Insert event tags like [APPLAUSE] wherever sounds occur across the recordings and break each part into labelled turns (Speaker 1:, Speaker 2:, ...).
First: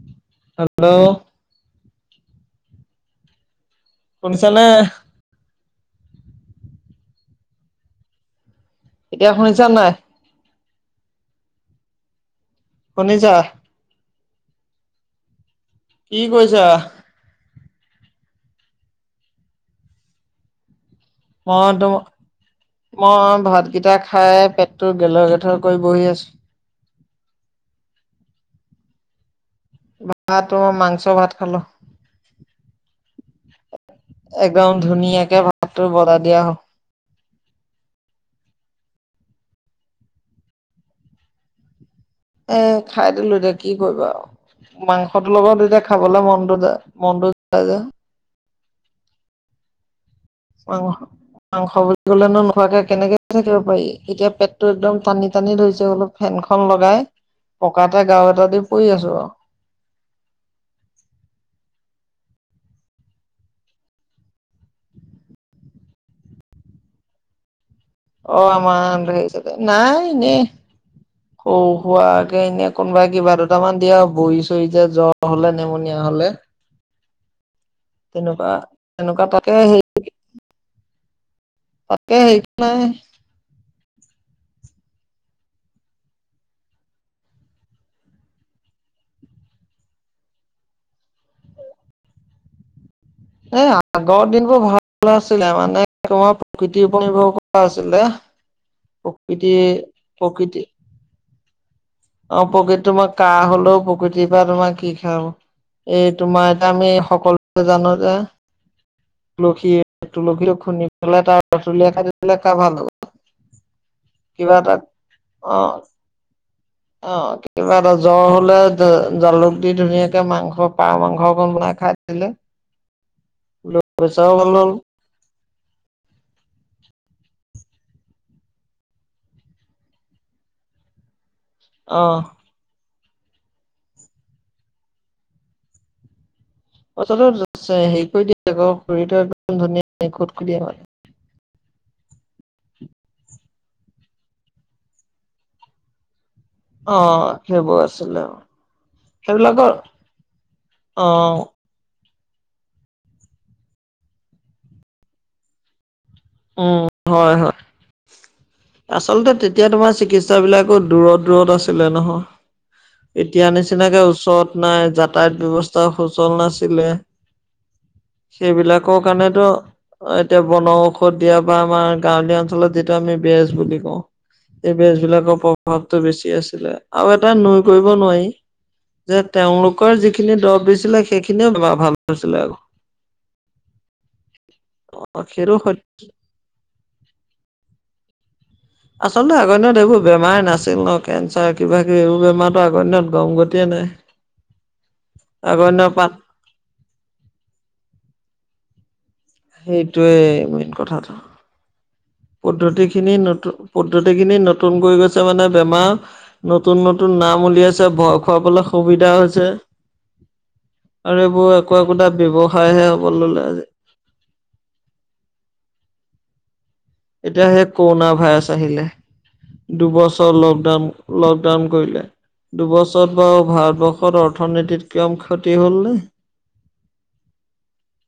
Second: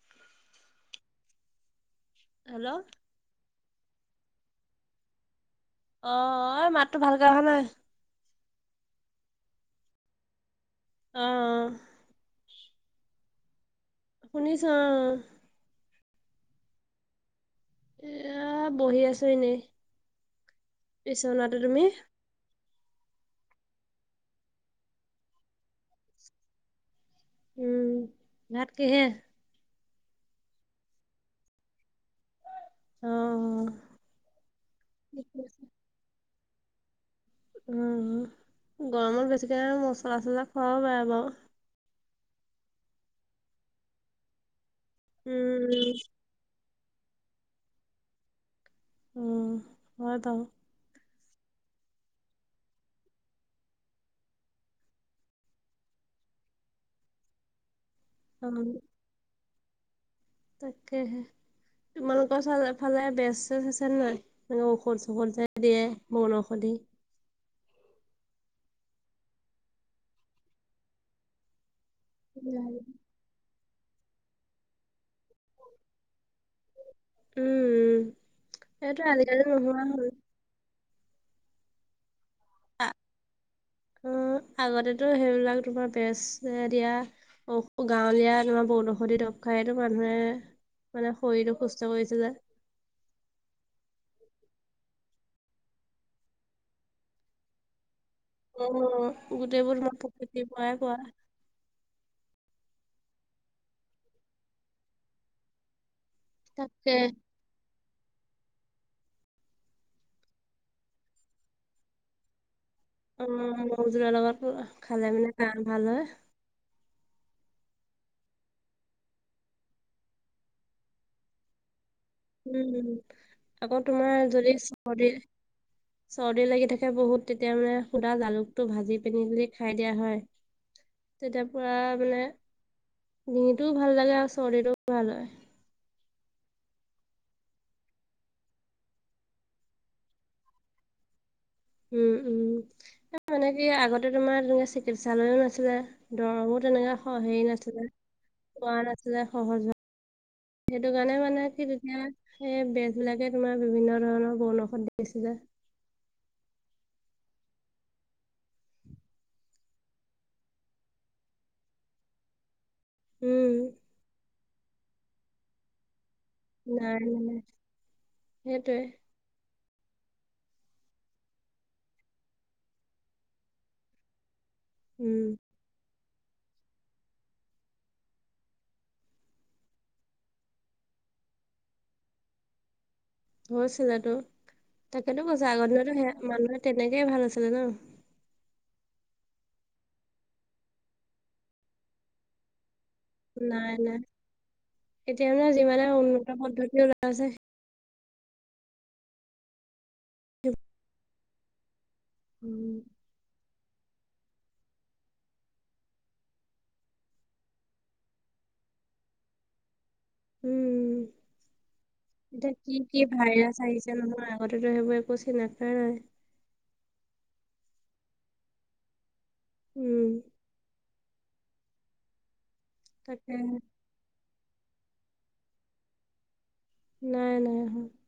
Speaker 1: [UNINTELLIGIBLE]
Speaker 2: Hello
Speaker 1: hello
Speaker 2: শুনিছানে
Speaker 1: অ এ মাতটো ভালকে অহা নাই
Speaker 2: এতিয়া শুনিছা নাই
Speaker 1: অঁ
Speaker 2: শুনিছা
Speaker 1: শুনিছ
Speaker 2: কি কৈছা
Speaker 1: এইয়া বহি আছো এনেই বিচনাতে
Speaker 2: অঁ
Speaker 1: তুমি
Speaker 2: তম মই ভাতকেইটা খাই পেটতো গেল গেথ কৰি বহি আছো
Speaker 1: উম ভাত কিহে
Speaker 2: ভাত মাংস ভাত খালো
Speaker 1: অ অ
Speaker 2: একদম ধুনীয়াকে ভাতটো বনাই দিয়া হ
Speaker 1: উম', গৰমত বেছিকে মছলা-চছলা খুৱাও বেয়া বাৰু
Speaker 2: এ, খাই দিলো দে, কি কৰিবা আৰু মাংসটো লগত এতিয়া
Speaker 1: উম
Speaker 2: খাবলে মনটো যায়, মনটো যায় যে
Speaker 1: উম', হয় ত
Speaker 2: [UNINTELLIGIBLE] মাংস বুলি কলে নো নোখোৱাকে কেনেকে থাকিব পাৰি? এতিয়া পেটটো একদম টানি-টানি ধৰিছে অলপ ফেনখন লগাই, পকাতে গাৰো
Speaker 1: অ
Speaker 2: এটা দি পৰি আছো আৰু
Speaker 1: তাকেহে, তোমালোকৰ ফালে বেচ-চেজ আছে নাই? ঔষধ-চৌষধ যে দিয়ে, বনঔষধি
Speaker 2: অঁ! [UNINTELLIGIBLE] নাই এনে সৰু-সুৰাকে এনেই
Speaker 1: উম
Speaker 2: কোনোবাই [INAUDIBLE] কিবা দুটামান দিয়ে আৰু বৰি-চৰি যে, জ্বৰ হলে, নেমনীয়া হলে [UNINTELLIGIBLE]
Speaker 1: উম!
Speaker 2: তেনেকুৱা
Speaker 1: সেইটোৱে
Speaker 2: তেনেকুৱা
Speaker 1: আজিকালি
Speaker 2: তাকে হেৰি
Speaker 1: নোহোৱা হ'ল। [INAUDIBLE]
Speaker 2: তাকে [UNINTELLIGIBLE] নাই। [INAUDIBLE]
Speaker 1: উম! আগতেটো সেইবিলাক তোমাৰ বেচয়ে দিয়া। [INAUDIBLE] [INAUDIBLE] গাঁৱলীয়া তোমাৰ বনৌষধি দৰৱ খায়তো মানুহে মানে শৰীৰটো সুস্থ কৰিছে যে। [INAUDIBLE]
Speaker 2: এ আগৰ দিনবোৰ ভাল আছিলে, মানে তোমাৰ প্ৰকৃতিৰ ওপৰত নিৰ্ভৰ কৰা আছিলে। [INAUDIBLE]
Speaker 1: উম!
Speaker 2: প্ৰকৃতি
Speaker 1: গোটেইবোৰ তোমাৰ প্ৰাকৃতিৰ
Speaker 2: প্ৰকৃতি
Speaker 1: পৰাই পোৱা। [UNINTELLIGIBLE]
Speaker 2: অ! [UNINTELLIGIBLE] প্ৰকৃত তোমাৰ কাঁহ হলেও, প্ৰকৃতিৰ পৰা তোমাৰ কি খাম [INAUDIBLE] এই তোমাৰ এটা আমি
Speaker 1: তাকে
Speaker 2: সকলো [UNINTELLIGIBLE] জানো যে তুলসী-তুলসী খুন্দি পেলাই তাৰ [UNINTELLIGIBLE] পিলে কাঁহ ভাল হ'ব।
Speaker 1: উম! মৌ জোলৰ
Speaker 2: কিবা
Speaker 1: লগতটো
Speaker 2: এটা
Speaker 1: খালে মানে কাঁহ ভাল হয়।
Speaker 2: অঁ! কেতিয়াবা এটা জ্বৰ হলে জালুক দি ধুনীয়াকে মাংস পাৰ মাংস অকণ বনাই খাই দিলে [INAUDIBLE]
Speaker 1: উম! আকৌ তোমাৰ
Speaker 2: পইচাও ভাল হ'ল
Speaker 1: যদি, চৰ্দি [INAUDIBLE] চৰ্দি লাগি থাকে বহুত, তেতিয়া মানে সুদা জালুকটো ভাজি পিনি যদি খাই দিয়া হয় [INAUDIBLE] তেতিয়া পুৰা
Speaker 2: অ',
Speaker 1: মানে ডিঙিটোও ভাল লাগে, আৰু চৰ্দিটোও ভাল হয়। [UNINTELLIGIBLE]
Speaker 2: [UNINTELLIGIBLE] [INAUDIBLE]
Speaker 1: উম-উম! মানে কি আগতে তোমাৰ তেনে চিকিৎসালয়ো নাছিলে, দৰবো [INAUDIBLE] তেনেকা [UNINTELLIGIBLE]
Speaker 2: অ',
Speaker 1: হেৰি
Speaker 2: সেইবোৰ
Speaker 1: নাছিলে,
Speaker 2: আছিলে অ',
Speaker 1: পোৱা নাছিলে
Speaker 2: সেইবিলাকৰ
Speaker 1: সহজত। সেইটো কাৰণে
Speaker 2: অ',
Speaker 1: মানে কি, তেতিয়া [INAUDIBLE] সেই বেজবিলাকে তোমাৰ বিভিন্ন ধৰণৰ বন ঔষধ দিছিলে। [UNINTELLIGIBLE]
Speaker 2: উম! হয়-হয়। [UNINTELLIGIBLE] আচলতে তেতিয়া তোমাৰ চিকিৎসা বিলাকো দূৰত-দূৰত আছিলে নহয়। [INAUDIBLE] এতিয়া
Speaker 1: উম,
Speaker 2: নিচিনাকে ওচৰত নাই, যাতায়ত ব্যৱস্থ [INAUDIBLE] [UNINTELLIGIBLE] সুচল নাছিলে,
Speaker 1: নাই মানে সেইটোৱে
Speaker 2: সেইবিলাকক কাৰণেতো এতিয়া বনৌ [INAUDIBLE] [UNINTELLIGIBLE] দিয়া বা আমাৰ গাঁৱলীয়া অঞ্চলত যিটো আমি বেজ বুলি কওঁ, এই বেজ
Speaker 1: উম।
Speaker 2: বিলাকৰ ভাৱটো বেছি আছিলে, আৰু এটা নুই কৰিব নোৱাৰি। [INAUDIBLE] যে তেওঁলোকৰ যিখিনি দৰব দিছিলে সেইখিনিয়েও বেমাৰ ভাল হৈছিলে আকৌ। [INAUDIBLE]
Speaker 1: হৈছিলেতো, তাকেতো কৈছো
Speaker 2: সেইটো
Speaker 1: আগৰ
Speaker 2: সত্য
Speaker 1: দিনতো সেয়া মানুহে তেনেকেই ভাল হৈছিলে ন। [INAUDIBLE]
Speaker 2: আচলতে আগৰ দিনত এইবোৰ বেমাৰ নাছিল ন, কেঞ্চাৰ কিবাকিবি এইবোৰ বেমাৰতো আগত দিনত [UNINTELLIGIBLE] নাই
Speaker 1: নাই-নাই। এতিয়া মানে
Speaker 2: আগৰ
Speaker 1: যিমানে
Speaker 2: দিনৰ পাত
Speaker 1: উন্নত পদ্ধতি ওলাই আছে [INAUDIBLE]
Speaker 2: সেইটোৱেই মেইন কথাটো। [UNINTELLIGIBLE]
Speaker 1: উম,
Speaker 2: পদ্ধতিখিনি নতুন পদ্ধতিখিনি নতুন কৰি গৈছে মানে বেমাৰ। [UNINTELLIGIBLE] নতুন-নতুন নাম উলিয়াইছে, ভয় খুৱাবলৈ সুবিধা হৈছে। [INAUDIBLE]
Speaker 1: উম।
Speaker 2: আৰু এইবোৰ একো-একোটা
Speaker 1: কি
Speaker 2: ব্যৱসায়হে
Speaker 1: কি
Speaker 2: হব ললে।
Speaker 1: ভাইৰাছ
Speaker 2: [INAUDIBLE]
Speaker 1: আহিছে এতিয়া নহয় আগতেতো সেইবোৰ একো চিনি নেপায় নহয়। [INAUDIBLE]
Speaker 2: এতিয়া সেই কৰোণা ভাইৰাছ আহিলে
Speaker 1: উম,
Speaker 2: দুবছৰ লকডাউন। [INAUDIBLE] লকডাউন কৰিলে দুবছৰত
Speaker 1: তাকে।
Speaker 2: বাৰু ভাৰতবৰ্ষ [UNINTELLIGIBLE] দেশত অৰ্থনীতিত কম ক্ষতি হ'লনে। [INAUDIBLE]
Speaker 1: নাই-নাই হোৱা। [INAUDIBLE]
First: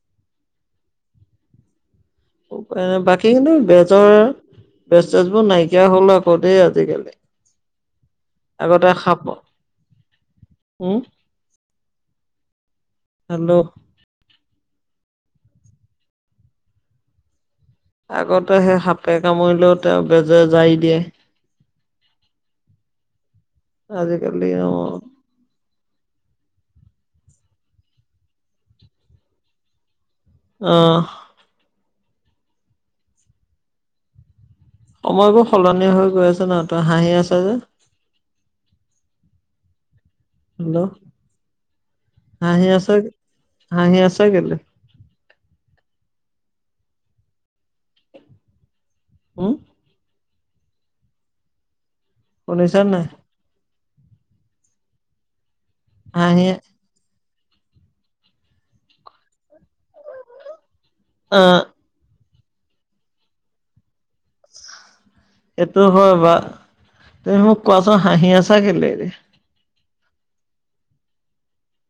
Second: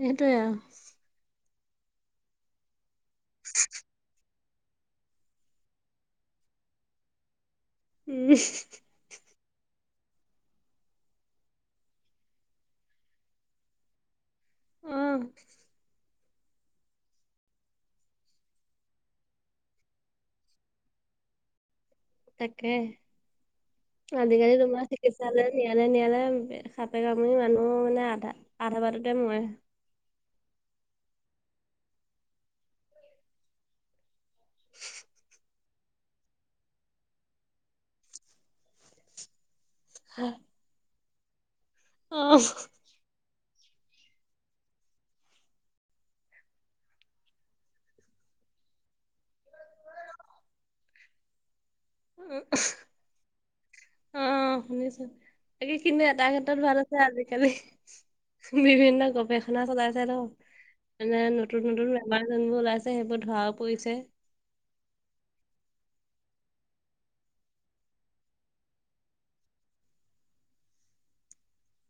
Speaker 1: সেইটোৱে আৰু। [UNINTELLIGIBLE]
Speaker 2: বাকী কিন্তু বেজৰ, বেজ-চেজবোৰ নাইকিয়া হ'ল আকৌ দেই আজিকালি। [UNINTELLIGIBLE]
Speaker 1: উম
Speaker 2: আগতে সাপ [INAUDIBLE] উ', হেল্ল'।
Speaker 1: উম।
Speaker 2: আগতে সেই সাপে কামুৰিলেও তেওঁ বেজে জাৰি দিয়ে।
Speaker 1: তাকে
Speaker 2: আজিকালি
Speaker 1: আজিকাকি
Speaker 2: অ
Speaker 1: তোমাৰ চিকিৎ নিয়ালে নিয়ালে নিয়ালে সাপে কামুৰি মানুহ মানে আধা আধা বাটতে মৰে।
Speaker 2: অ'। সময়বোৰ সলনি হৈ গৈ আছে ন তই হাঁহি আছ যে।
Speaker 1: হয়।
Speaker 2: হেল্ল' হাঁহি আছ হাঁহি আছ কেইলে। হম।
Speaker 1: অ',
Speaker 2: শুনিছা নাই
Speaker 1: অ', শুনিছোঁ বাকী কিন্তু এটা
Speaker 2: হাঁহি
Speaker 1: ক্ষেত্ৰত ভাল হ'ল। আজিকালি বিভিন্ন গৱেষণা চলাইছে ন। মানে
Speaker 2: অ
Speaker 1: নতুন নতুন বেমাৰ যোনবোৰ ওলাইছে সেইবোৰ ধৰা পৰিছে।
Speaker 2: এইটো হয় বা তুমি মোক কোৱাচোন হাঁহি আছা কেইলে এতিয়া।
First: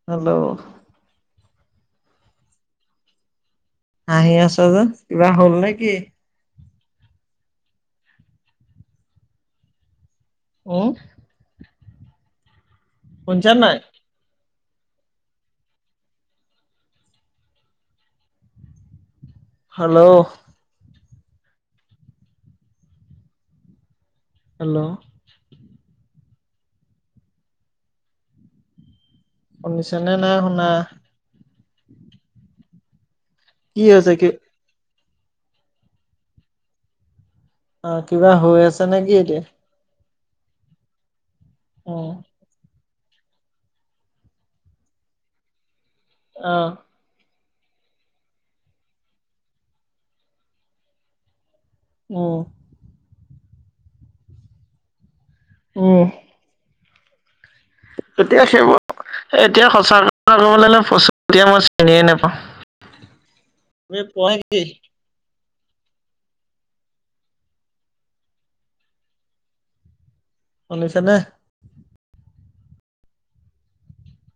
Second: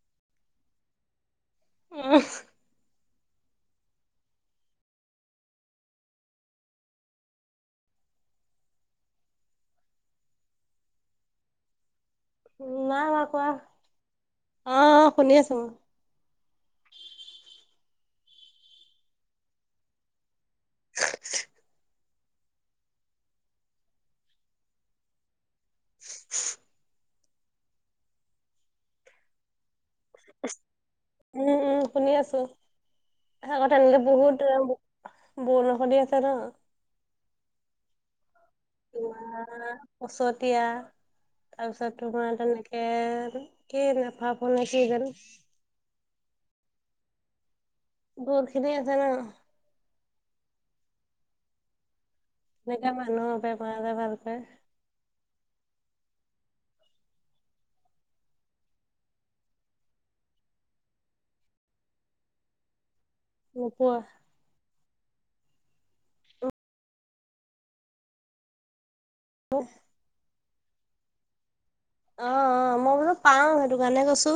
Speaker 2: হেল্ল'।
Speaker 1: উম।
Speaker 2: হাঁহি আছা যে কিবা হ'ল নেকি। উম।
Speaker 1: উম নাই হোৱা কোৱা
Speaker 2: শুনিছা নাই
Speaker 1: অ', অ', শুনি আছোঁ।
Speaker 2: হেল্ল'।
Speaker 1: [UNINTELLIGIBLE]
Speaker 2: হেল্ল'।
Speaker 1: [UNINTELLIGIBLE]
Speaker 2: শুনিছা নে নাই শুনা।
Speaker 1: উম, উম শুনি আছোঁ আগত
Speaker 2: কি
Speaker 1: এনেকে
Speaker 2: হৈছে কি
Speaker 1: বহুত টাইম। বৰষুণ দি আছে ন।
Speaker 2: অ', কিবা হৈ আছে। নে কি এতিয়া
Speaker 1: তোমাৰ পছতীয়া তাৰপিছত
Speaker 2: উম
Speaker 1: তোমাৰ তেনেকে এন কি নেফাফু নে কি জানো।
Speaker 2: অ'।
Speaker 1: বল খেলি আছা ন।
Speaker 2: উম।
Speaker 1: যেতিয়া মানুহৰ বাবে কৰা যায় ভাল পায়।
Speaker 2: উম। এতিয়া সেইবোৰ এতিয়া সঁচা কথা ক'বলৈ গলে প্ৰচতিয়া মই চিনিয়ে নেপাওঁ।
Speaker 1: [INAUDIBLE]
Speaker 2: এই পঢ়ে কি?
Speaker 1: উ। [UNINTELLIGIBLE]
Speaker 2: শুনিছেনে।
Speaker 1: অ', অ', মই বোলো পাওঁ সেইটো কাৰণে কৈছোঁ।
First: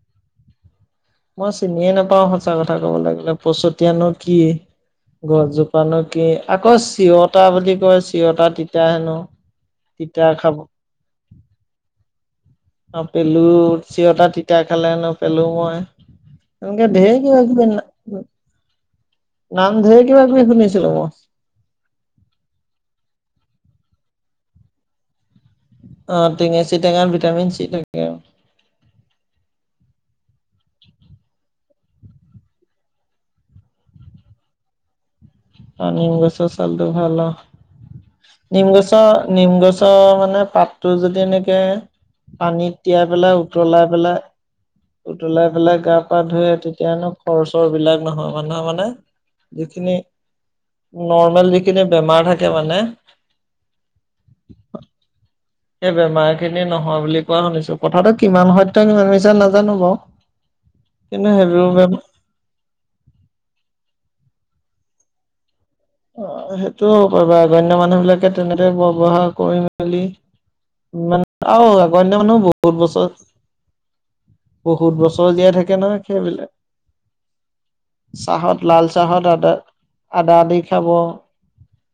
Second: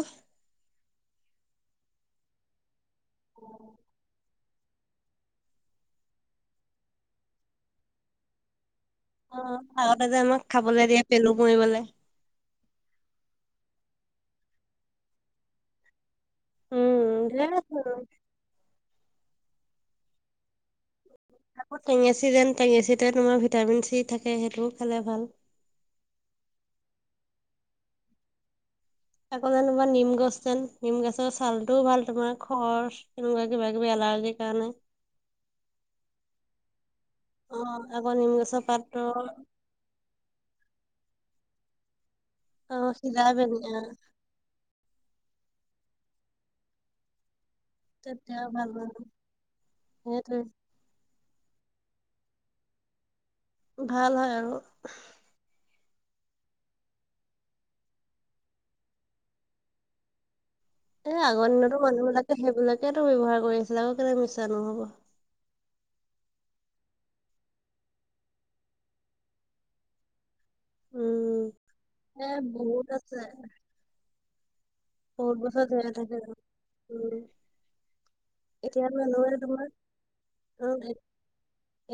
Speaker 2: মই চিনিয়ে নাপাও সঁচা কথা ক'ব লাগিলে পছতীয়ানো কি? গছজোপানো কি আকৌ চিৰতা বুলি কয় চিৰতা তিতা হেনো।
Speaker 1: অ', আগতে যে
Speaker 2: তিতা
Speaker 1: আমাক
Speaker 2: খাব
Speaker 1: খাবলৈ দিয়ে পেলু মৰিবলৈ।
Speaker 2: আৰু পেলু চিৰতা তিতা খালে ন পেলু মৰে। এনেকে ঢেৰ
Speaker 1: উম
Speaker 2: কিবা
Speaker 1: ধেৰ
Speaker 2: কিবি
Speaker 1: আছে
Speaker 2: আনিলে নাম ঢেৰ কিবা কিবি শুনিছিলোঁ।
Speaker 1: আকৌ টেঙেচি যেন টেঙেচিতে তোমাৰ ভিটামিন চি থাকে সেইটোও খালে ভাল।
Speaker 2: অহ তেঙেচি টেঙাত বিটামিন চি থাকে।
Speaker 1: আকৌ যেনিবা নিম গছ যেন নিম গছৰ ছালটোও ভাল তোমাৰ খৰ চ। এনেকুৱা কিবা কিবি এৰ্লাজি কাৰণে।
Speaker 2: অ নিম গছৰ ছালটো ভাল অ
Speaker 1: আকৌ গছৰ
Speaker 2: নিম
Speaker 1: পাতটো
Speaker 2: গছৰ নিম গছ। অ মানে পাতটো যদি এনেকে পানীত
Speaker 1: অ',
Speaker 2: তিয়াই
Speaker 1: সিজাই
Speaker 2: পেলাই
Speaker 1: পিনি অ',
Speaker 2: উতলাই পেলাই। উতলাই পেলাই গা পা ধুৱে তেতিয়ানো। খৰ চৰ বিলাক নহয়
Speaker 1: তেতিয়া
Speaker 2: মানুহে
Speaker 1: ভাল
Speaker 2: মানে
Speaker 1: বনাই
Speaker 2: যিখিনি।
Speaker 1: সেইটোৱে।
Speaker 2: নৰ্মেল যিখিনি বেমাৰ থাকে মানে।
Speaker 1: ভাল হয় আৰু‌ উহ।
Speaker 2: এই বেমাৰ খিনি নহয় বুলি কোৱা শুনিছো কথাটো কিমান সত্য কিমান মিছা নাজানো বাও।
Speaker 1: এ আগৰ দিনতো মানুহ বিলাকে সেইবিলাকেইতো ব্যৱহাৰ কৰি আছিলে আকৌ কেলে মিছা নহ'ব।
Speaker 2: অহ সেইটো হ'ব পাৰে আগৰ দিনৰ মানুহ বিলাকে তেনেদৰে ব্যৱহাৰ কৰি মেলি। ইমান
Speaker 1: উম।
Speaker 2: আও আগৰ দিনৰ
Speaker 1: এ
Speaker 2: মানুহ বহুত বছৰ।
Speaker 1: আছে
Speaker 2: বহুত বছৰ জীয়াই থাকে নহয় সেইবিলাক।
Speaker 1: উম,
Speaker 2: চাহত লাল
Speaker 1: এতিয়া
Speaker 2: চাহত
Speaker 1: মানুহে
Speaker 2: আদা
Speaker 1: তোমাৰ
Speaker 2: আদা দি খাব।
Speaker 1: অ',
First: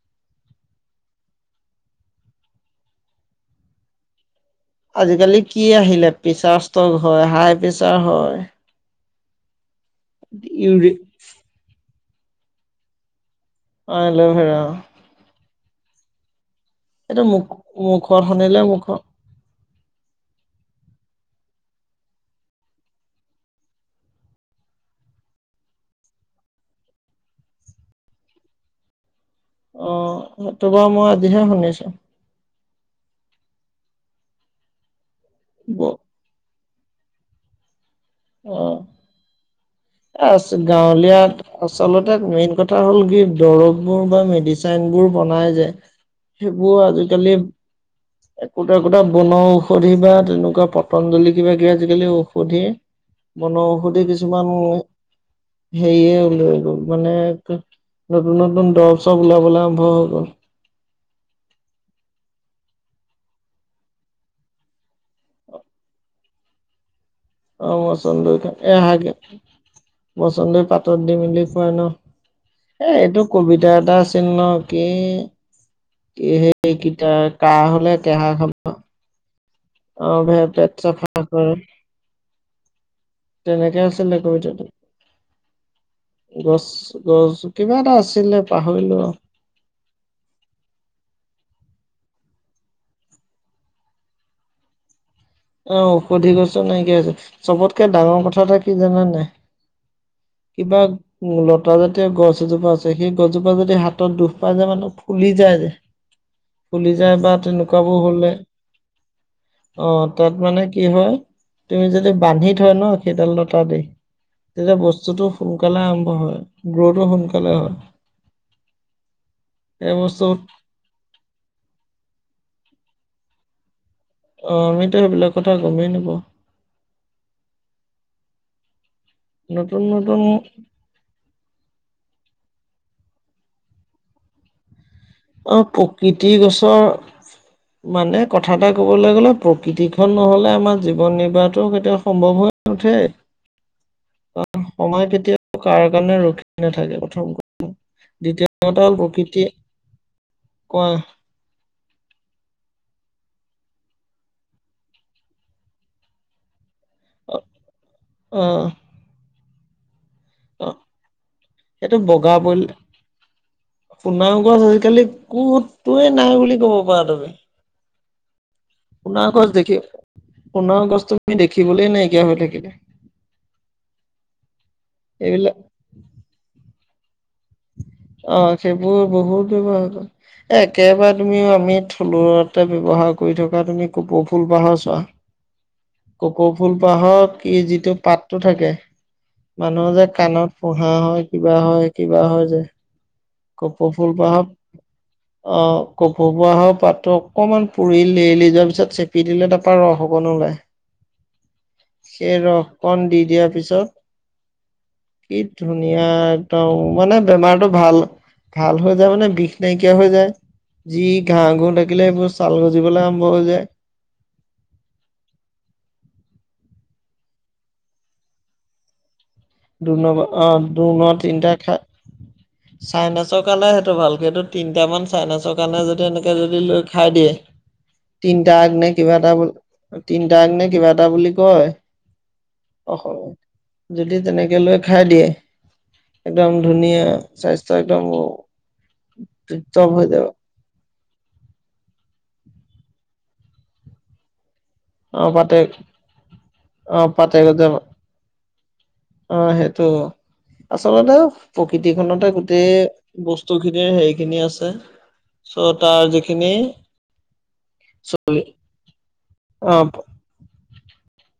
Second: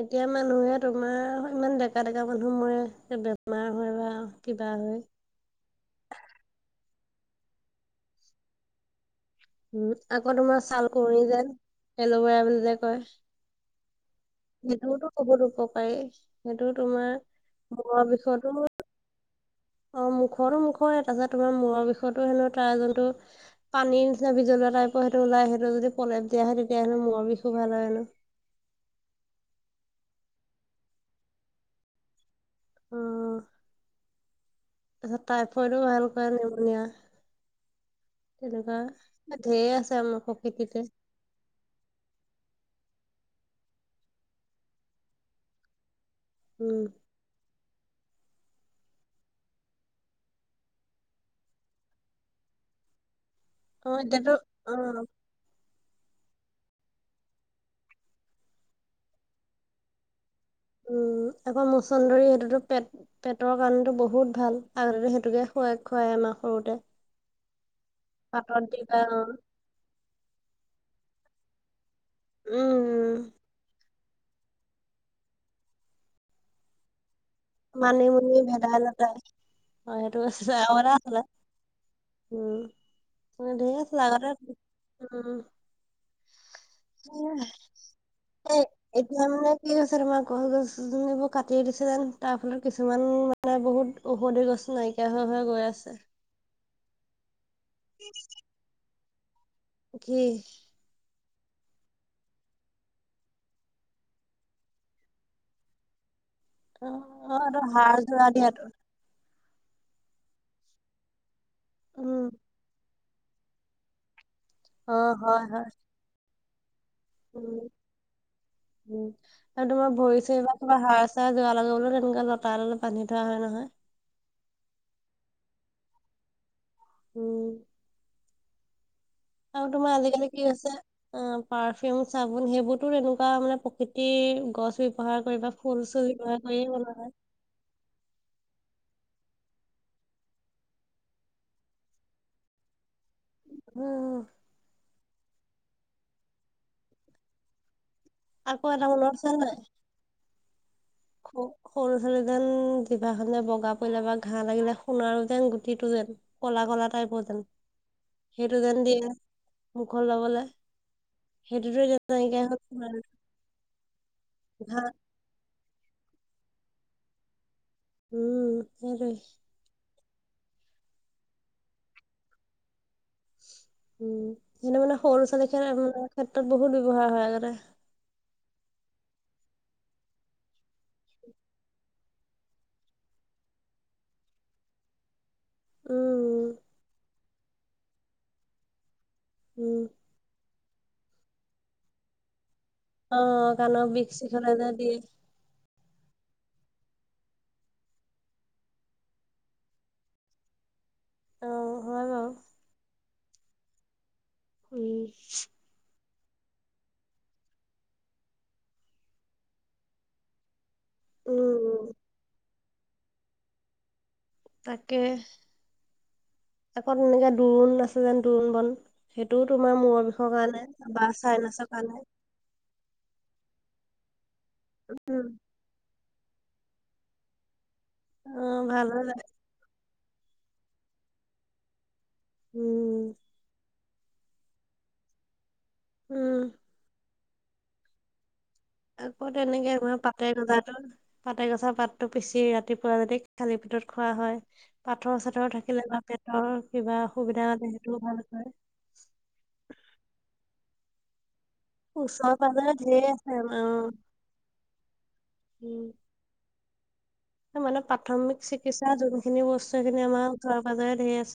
Speaker 1: এতিয়া মানুহে তোমাৰ ইমান ডেকা ডেকা মানুহ মৰে বেমাৰ হয় বা কিবা হয়।
Speaker 2: আজিকালি কি আহিলে প্ৰেছাৰ ষ্টক হয় হাই প্ৰেছাৰ হয়।
Speaker 1: উম আকৌ তোমাৰ ছাল
Speaker 2: ইউৰি
Speaker 1: কুঁৱৰী যে এলভেৰা বুলি যে কয়।
Speaker 2: অহ এলভেৰা।
Speaker 1: সেইটোতো বহুত উপকাৰী সেইটো তোমাৰ
Speaker 2: এইটো মুখ
Speaker 1: মূৰৰ
Speaker 2: মুখত
Speaker 1: বিষতো।
Speaker 2: সানিলে মুখত
Speaker 1: অহ মুখৰতো মুখৰে তাৰপিছত তোমাৰ মূৰৰ বিষতো হেনো তাৰ যোনতো। পানীৰ নিচিনা বিজলোৱা টাইপৰ সেইটো উলাই সেইটো যদি প্ৰলেপ দিয়া হয় তেতিয়াহ'লে মূৰ বিষ ভাল হয় হেনো।
Speaker 2: অহ সেইটো বাৰু মই আজিহে শুনিছো।
Speaker 1: উম উম। তাৰপিছত টাইফয়ডো
Speaker 2: অ
Speaker 1: ভালকৰে নিমুনিয়া তেনেকুৱা ঢেৰ আছে আমাৰ
Speaker 2: এ আছে
Speaker 1: প্ৰকৃতিতে
Speaker 2: গাঁৱলীয়া। আচলতে মেইন কথা হ'ল কি দৰববোৰ বা মেডিচেনবোৰ বনাই যে। সেইবোৰ
Speaker 1: উম
Speaker 2: আজিকালি। একোটা একোটা বন ঔষধি বা তেনেকুৱা পতঞ্জলি কিবা কিবি আজিকালি ঔষধি।
Speaker 1: [UNINTELLIGIBLE]
Speaker 2: বনৌ
Speaker 1: অ
Speaker 2: ঔষধি
Speaker 1: এতিয়াতো
Speaker 2: কিছুমান
Speaker 1: অ
Speaker 2: হেৰিয়ে উলাই গল মানে। নতুন নতুন দৰব চৰব উলাবলৈ আৰম্ভ হৈ গ'ল।
Speaker 1: উম আকৌ মচন্দৰী সেইটোতো পেট পেটৰ কাৰণটো বহুত ভাল আগতেতো। সেইটোকে খুৱাই খুৱাই আমাক সৰুতে।
Speaker 2: অহ মচন্দৰীতো
Speaker 1: পাতত দিবা
Speaker 2: এহগে
Speaker 1: অ
Speaker 2: মচন্দৰী পাতত দি মেলি খুৱাই ন।
Speaker 1: উম
Speaker 2: এ এইটো
Speaker 1: উম
Speaker 2: কবিতা এটা আছিল ন কি কি সেই কিতাপ। কাঁহ হলে কেহা খাবা।
Speaker 1: তাতে
Speaker 2: অহ ভে পেট চাফা কৰে।
Speaker 1: উম ধেৰ
Speaker 2: তেনেকে আছিলে
Speaker 1: আগতে
Speaker 2: কবিতাটো।
Speaker 1: উম
Speaker 2: গছ গছ কিবা এটা আছিলে
Speaker 1: এই
Speaker 2: পাহৰিলোঁ আও।
Speaker 1: [UNINTELLIGIBLE] গছ গছনি এইবোৰ কাটিয়ে দিছে যেন। তাৰ ফলত কিছুমান মানে বহুত ঔষধি গছ নাই- কিয়া হৈ হৈ‌ গল।
Speaker 2: অ ঔষধি গছো নাইকিয়া হৈছে চবত- কে ডাঙৰ কথা এটা কি জানানে নাই?
Speaker 1: কি
Speaker 2: উ লতা জাতীয় গছ এজোপা আছে সেই গছজোপা যদি হাতত দুখ পাই যে মানে ফুলি যায় যে।
Speaker 1: অ
Speaker 2: ফুলি যায় বা
Speaker 1: অ
Speaker 2: তেনেকুৱাবোৰ
Speaker 1: হাড় যোৰা
Speaker 2: হলে
Speaker 1: দিয়া তো।
Speaker 2: অ তাত মানে কি হয়, তুমি যদি
Speaker 1: উম
Speaker 2: বান্ধি থয় ন- সেইডাল লতা দি, তেতিয়া
Speaker 1: অ
Speaker 2: বস্তুটো
Speaker 1: হয় হয়
Speaker 2: সোনকালে আৰম্ভ হয় গ্ৰতো সোনকালে।
Speaker 1: উম,
Speaker 2: হয়
Speaker 1: উম আৰু তোমাৰ
Speaker 2: এই
Speaker 1: ভৰি
Speaker 2: বস্তুত
Speaker 1: চৰি- বা হাৰ চাৰ যোৰা লগাবলে তেনেকুৱা লতা এডাল বান্ধি থোৱা হয় নহয়।
Speaker 2: অ আমিতো সেইবিলাক কথা গমেই নাপাওঁ।
Speaker 1: উম। আৰু
Speaker 2: নতুন
Speaker 1: তোমাৰ
Speaker 2: নতুন
Speaker 1: আজিকালি কি হৈছে। অ পাৰফিউম চাবোন সেইবোৰতো তেনেকুৱা মানে প্ৰকৃতিৰ গছ- ব্যৱহাৰ কৰি বা
Speaker 2: অ
Speaker 1: খৰি চৰি
Speaker 2: প্ৰকৃতি
Speaker 1: ব্যৱহাৰ কৰিয়ে
Speaker 2: গছৰ
Speaker 1: বনোৱা হয়।
Speaker 2: মানে কথা এটা ক'বলৈ গ'লে প্ৰকৃতি খন নহলে আমাৰ জীৱন নিৰ্বাহটোও কেতিয়া সম্ভৱ হয় - নুঠে।
Speaker 1: উম।
Speaker 2: অহ সময় কেতিয়াও কাৰ কাৰণে ৰখি নাথাকে প্ৰথম।
Speaker 1: আকৌ এটা
Speaker 2: দ্বিতীয়তে
Speaker 1: মনত
Speaker 2: প্ৰকৃতিয়ে কয়।
Speaker 1: অ। সৰু ছোৱালী যেন জিভাখনে বগা পৰিলে বা ঘাঁহ লাগিলে সোণাৰো যেন গুটিটো যেন- কলা কলা টাইপৰ যেন,
Speaker 2: অ
Speaker 1: সেইটো যেন দিয়ে মুখত লবলে।
Speaker 2: অ
Speaker 1: সেইটোত যে নাই কিয়া হৈছে।
Speaker 2: সোনাও গছ আজিকালি কতটোৱে নাই বুলি ক'ব পৰা তুমি।
Speaker 1: উম সেইটোৱে
Speaker 2: সোণাৰু গছ দেখি, সোণাৰু গছ তুমি দেখিবলৈ নাইকিয়া হৈ থাকিলে।
Speaker 1: উম যেনে মানে সৰু ছোৱালী
Speaker 2: এইবিলাক
Speaker 1: খেলা মানে ক্ষেত্ৰত বহুত ব্যৱহাৰ হয় আগতে।
Speaker 2: অ সেইবোৰ বহুত ব্যৱহাৰ হয়। এ একেবাৰে তুমিও আমি থলুৱতে ব্যৱহাৰ কৰি থকা তুমি কপৌ ফুল পাহে চোৱা। কোপৌ
Speaker 1: উম
Speaker 2: ফুলপাহক ই যিটো পাতটো থাকে
Speaker 1: উম
Speaker 2: মানুহৰ যে- কাণত পোহা হয় কিবা হয় কিবা হয় যে।
Speaker 1: অ কাণৰ
Speaker 2: কপৌ
Speaker 1: বিষ
Speaker 2: ফুল
Speaker 1: চিষ
Speaker 2: পাহত
Speaker 1: হ'লে যে দিয়ে।
Speaker 2: অ কোপৌ পাহৰ পাতো অকণমান পুৰি লেৰিলি যোৱাৰ পিছত চেপি দিলে তাৰ পৰা ৰস অকণ ওলায়।
Speaker 1: অ হয় বাৰু
Speaker 2: সেই ৰসকণ দি দিয়াৰ পিছত।
Speaker 1: উম।
Speaker 2: কি ধুনীয়া একদম মানে বেমাৰটো ভাল- ভাল হৈ যায় মানে বিষ নাইকিয়া হৈ যায় যি ঘাঁহ ঘূন
Speaker 1: উম
Speaker 2: থাকিলে এইবোৰ চাল গছ- জিবলৈ আৰম্ভ হৈ যায়।
Speaker 1: তাকে, আকৌ এনেকে দোৰণ আছে যেন দোৰণ বন। সেইটোও তোমাৰ মূৰ
Speaker 2: দুনৰ
Speaker 1: বিষয়ৰ
Speaker 2: অ
Speaker 1: কাৰণে বা চাই নাচৰ কাৰণে।
Speaker 2: চাইনাচৰ কাৰণে সেইটো ভাল সেইটো তিনিটা মান
Speaker 1: উম
Speaker 2: চাইনাচৰ- যদি এনেকে যদি লৈ খাই দিয়ে,
Speaker 1: অ
Speaker 2: তিনটা আগ নে
Speaker 1: ভাল হৈ
Speaker 2: কিবা
Speaker 1: যায়
Speaker 2: এটা বোল- তিনিটা আগনে কিবা এটা বুলি কয়।
Speaker 1: উম।
Speaker 2: অসমত যদি তেনেকৈ লৈ খাই দিয়ে,
Speaker 1: উম
Speaker 2: একদম ধুনীয়া। স্বাস্থ্য একদম অ।
Speaker 1: আকৌ তেনেকে পাতে গজাটো। পাতে গজা পাতটো পিচি ৰাতিপুৱা যদি খালি পিটত খোৱা হয়। পাথৰ
Speaker 2: অ
Speaker 1: চাথৰ
Speaker 2: পাতে
Speaker 1: থাকিলে বা পেটৰ কিবা
Speaker 2: অ পাতে
Speaker 1: অসুবিধা হ'লে
Speaker 2: যাব
Speaker 1: সেইটোও ভাল হয়।
Speaker 2: অ সেইটো, আচলতে প্ৰকৃতিখনতে
Speaker 1: ওচৰে পাজৰে
Speaker 2: গোটেই,
Speaker 1: ঢেৰ আছে
Speaker 2: বস্তু
Speaker 1: আমাৰ অ
Speaker 2: খিনিৰ হেৰি খিনি আছে। চ'
Speaker 1: উম
Speaker 2: তাৰ যিখিনি
Speaker 1: মানে প্ৰাথমিক চিকিৎসা যোনখিনি বস্তু
Speaker 2: অ
Speaker 1: এইখিনি আমাৰ ওচৰে-পাজৰে ধেৰ আছে।